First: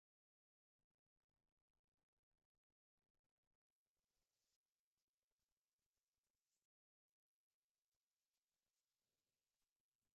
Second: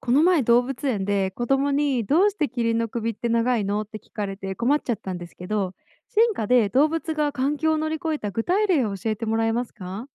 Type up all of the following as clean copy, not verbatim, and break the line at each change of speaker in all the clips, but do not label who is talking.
この前動物園で子供にどうしてキリンの首って長いのって聞かれて困っちゃったんですけど、進化で動物が環境を乗り越えた具体例を教えてもらえますか？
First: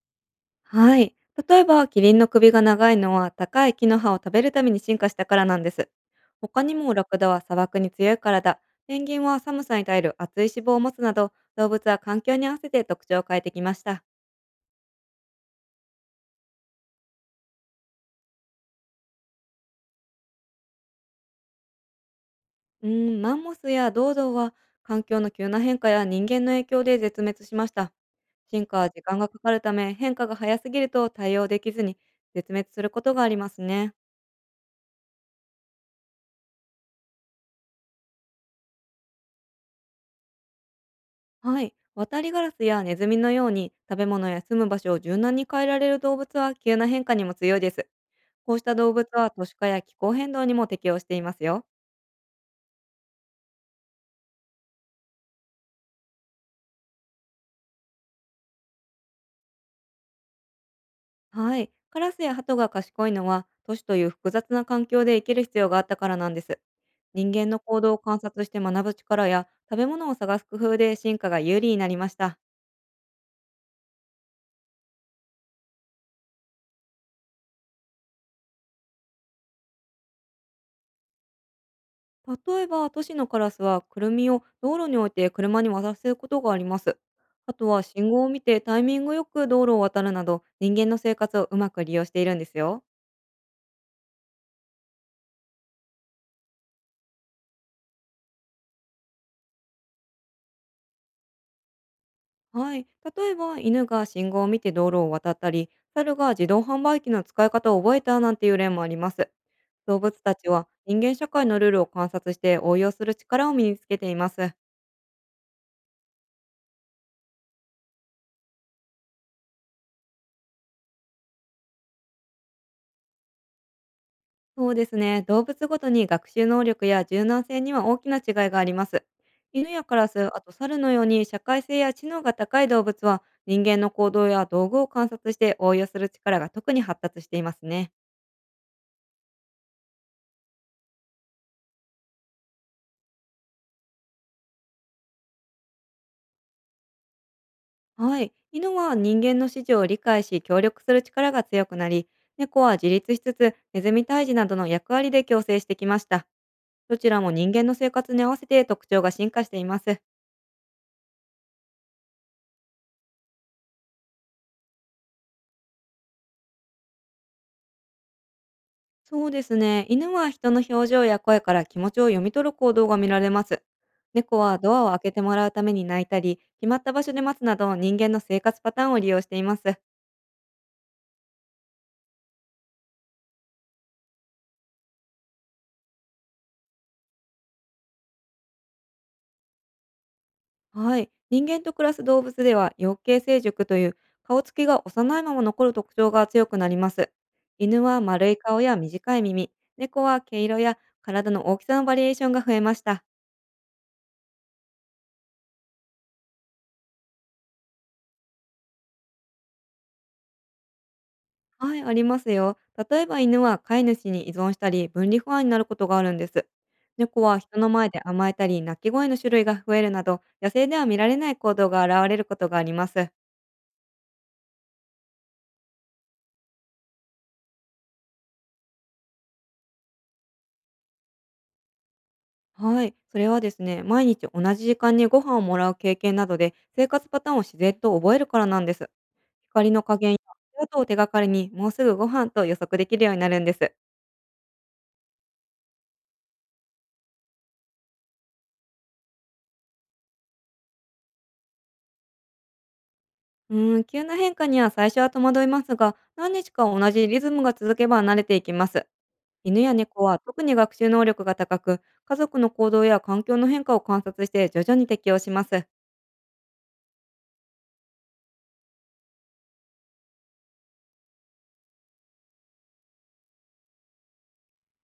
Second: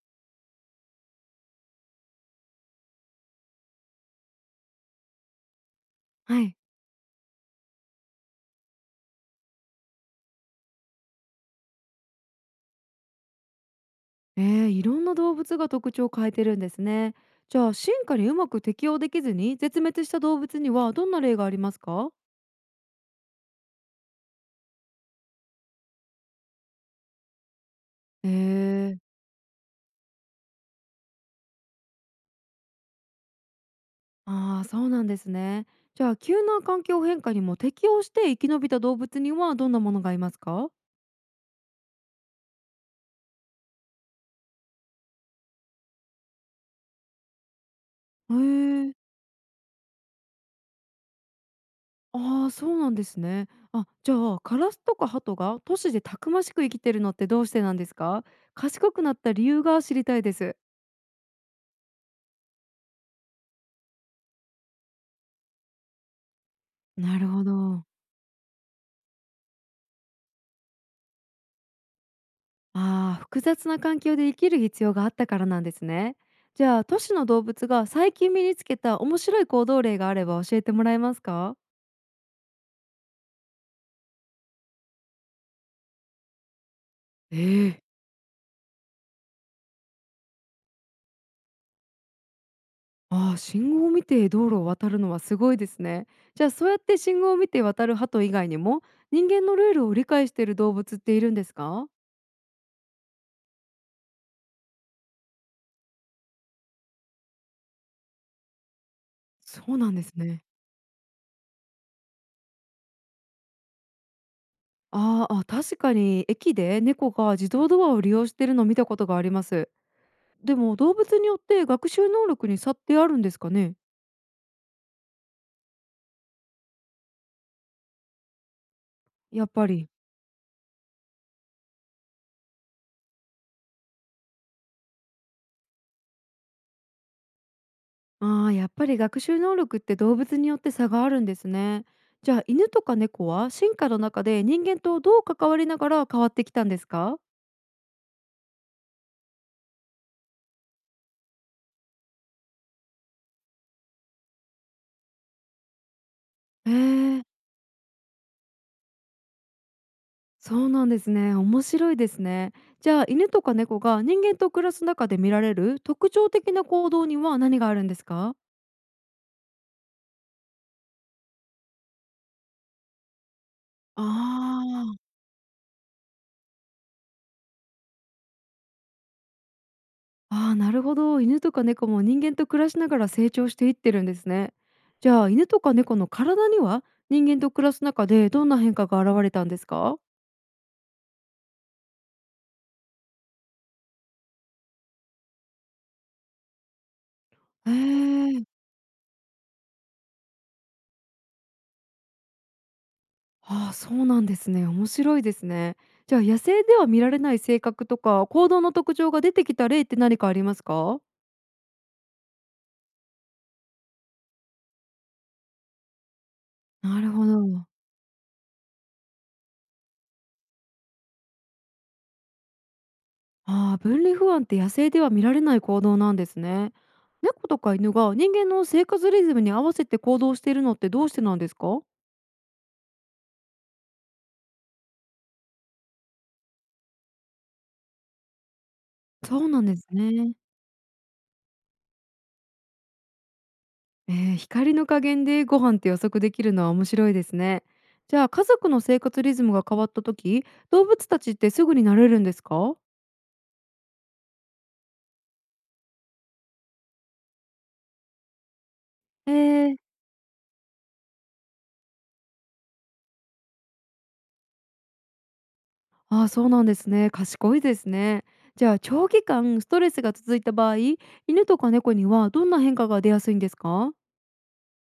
はい。例えば、キリンの首が長いのは高い木の葉を食べるために進化したからなんです。
はい。
他にもラクダは砂漠に強いからだ、ペンギンは寒さに耐える厚い脂肪を持つなど、動物は環境に合わせて特徴を変えてきました。
いろんな動物が特徴を変えてるんですね。じゃあ進化にうまく適応できずに絶滅した動物にはどんな例がありますか？
マンモスやドウドウは環境の急な変化や人間の影響で絶滅しました。
え
進化は
ー、
時間がかかるため、変化が早すぎると対応できずに絶滅することがありますね。
ああ、そうなんですね。じゃあ急な環境変化にも適応して生き延びた動物にはどんなものがいますか？
はい。渡りガラスやネズミのように食べ物や住む場所を柔軟に変えられる動物は急な変化にも強いです。
へえ
こうした動
ー。
物は都市化や気候変動にも適応していますよ。
ああ、そうなんですね。あ、じゃあカラスとかハトが都市でたくましく生きてるのってどうしてなんですか？賢くなった理由が知りたいです。
はい。カラスやハトが賢いのは都市という複雑な環境で生きる必要があったからなんです。
なる
人
ほ
間の行
ど。
動を観察して学ぶ力や食べ物を探す工夫で進化が有利になりました。
ああ、複雑な環境で生きる必要があったからなんですね。じゃあ都市の動物が最近身につけた面白い行動例があれば教えてもらえますか？
例えば、都市のカラスはクルミを道路に置いて車に渡せることがあります。
え
あとは、
え。
信号を見てタイミングよく道路を渡るなど、人間の生活をうまく利用しているんですよ。
ああ、信号を見て道路を渡るのはすごいですね。じゃあそうやって信号を見て渡るハト以外にも、人間のルールを理解している動物っているんですか？
はい。例えば、犬が信号を見て道路を渡ったり、猿が自動販売機の使い方を覚えたなんていう例もあります。
そうなん
動
です
物た
ね。
ちは人間社会のルールを観察して応用する力を身につけています。
ああ、あ、確かに駅で猫が自動ドアを利用しているのを見たことがあります。でも動物によって学習能力に差ってあるんですかね。
そうですね。動物ごとに学習能力や柔軟性には大きな違いがあります。
やっぱ
犬や
り。
カラス、あと猿のように社会性や知能が高い動物は、人間の行動や道具を観察して応用する力が特に発達していますね。
ああ、やっぱり学習能力って動物によって差があるんですね。じゃあ犬とか猫は進化の中で人間とどう関わりながら変わってきたんですか？
はい。犬は人間の指示を理解し協力する力が強くなり、猫は自立しつつネズミ退治などの役割で共生してきました。
へ
どちら
え、
も人間の生活に合わせて特徴が進化しています。
そうなんですね。面白いですね。じゃあ犬とか猫が人間と暮らす中で見られる特徴的な行動には何があるんですか？
そうですね。犬は人の表情や声から気持ちを読み取る行動が見られます。
あ
猫はドア
あ
を開
ー。
けてもらうために鳴いたり、決まった場所で待つなど、人間の生活パターンを利用しています。
ああ、なるほど。犬とか猫も人間と暮らしながら成長していってるんですね。じゃあ、犬とか猫の体には人間と暮らす中でどんな変化が現れたんですか？
はい。人間と暮らす動物では、養鶏成熟という顔つきが幼いまま残る特徴が強くなります。
へ
犬は丸い
え。
顔や短い耳、猫は毛色や体の大きさのバリエーションが増えました。
ああ、そうなんですね。面白いですね。じゃあ、野生では見られない性格とか行動の特徴が出てきた例って何かありますか？
はい、ありますよ。例えば、犬は飼い主に依存したり分離不安になることがあるんです。
なる
猫
ほ
は人
ど。
の前で甘えたり鳴き声の種類が増えるなど、野生では見られない行動が現れることがあります。
ああ、分離不安って野生では見られない行動なんですね。猫とか犬が人間の生活リズムに合わせて行動しているのってどうしてなんですか？
はい、それはですね、毎日同じ時間にご飯をもらう経験などで生活パターンを自然と覚えるからなんです。
そうなん
光
で
の
す
加減や
ね。
足音を手がかりに、もうすぐご飯と予測できるようになるんです。
光の加減でご飯って予測できるのは面白いですね。じゃあ家族の生活リズムが変わった時、動物たちってすぐに慣れるんですか？
急な変化には最初は戸惑いますが、何日か同じリズムが続けば慣れていきます。
え
犬や
ー、
猫は特に学習能力が高く、家族の行動や環境の変化を観察して徐々に適応します。
ああー、そうなんですね。賢いですね。じゃあ長期間ストレスが続いた場合、犬とか猫にはどんな変化が出やすいんですか？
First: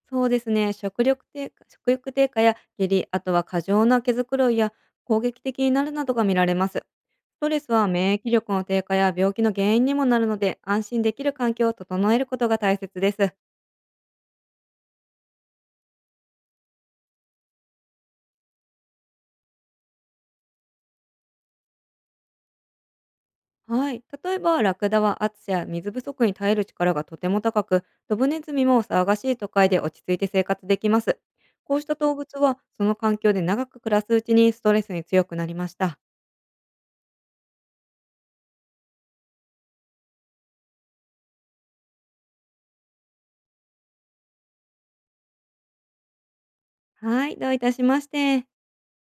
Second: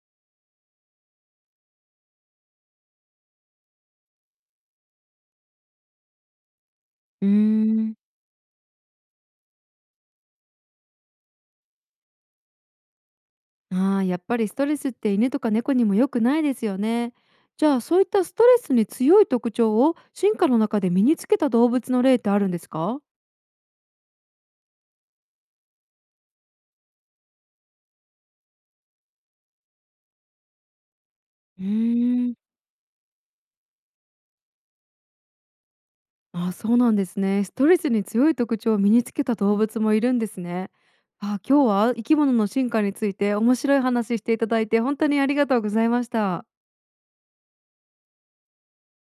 そうですね、食力低下食欲低下や下痢、あとは過剰な毛づくろいや攻撃的になるなどが見られます。
うー
ストレスは
ん。
免疫力の低下や病気の原因にもなるので、安心できる環境を整えることが大切です。
ああー、やっぱりストレスって犬とか猫にも良くないですよね。じゃあそういったストレスに強い特徴を進化の中で身につけた動物の例ってあるんですか？
はい。例えば、ラクダは暑さや水不足に耐える力がとても高く、ドブネズミも騒がしい都会で落ち着いて生活できます。
うー
こうした動
ん。
物は、その環境で長く暮らすうちにストレスに強くなりました。
あ、そうなんですね。ストレスに強い特徴を身につけた動物もいるんですね。あ、今日は生き物の進化について面白い話していただいて本当にありがとうございました。
はい。どういたしまして。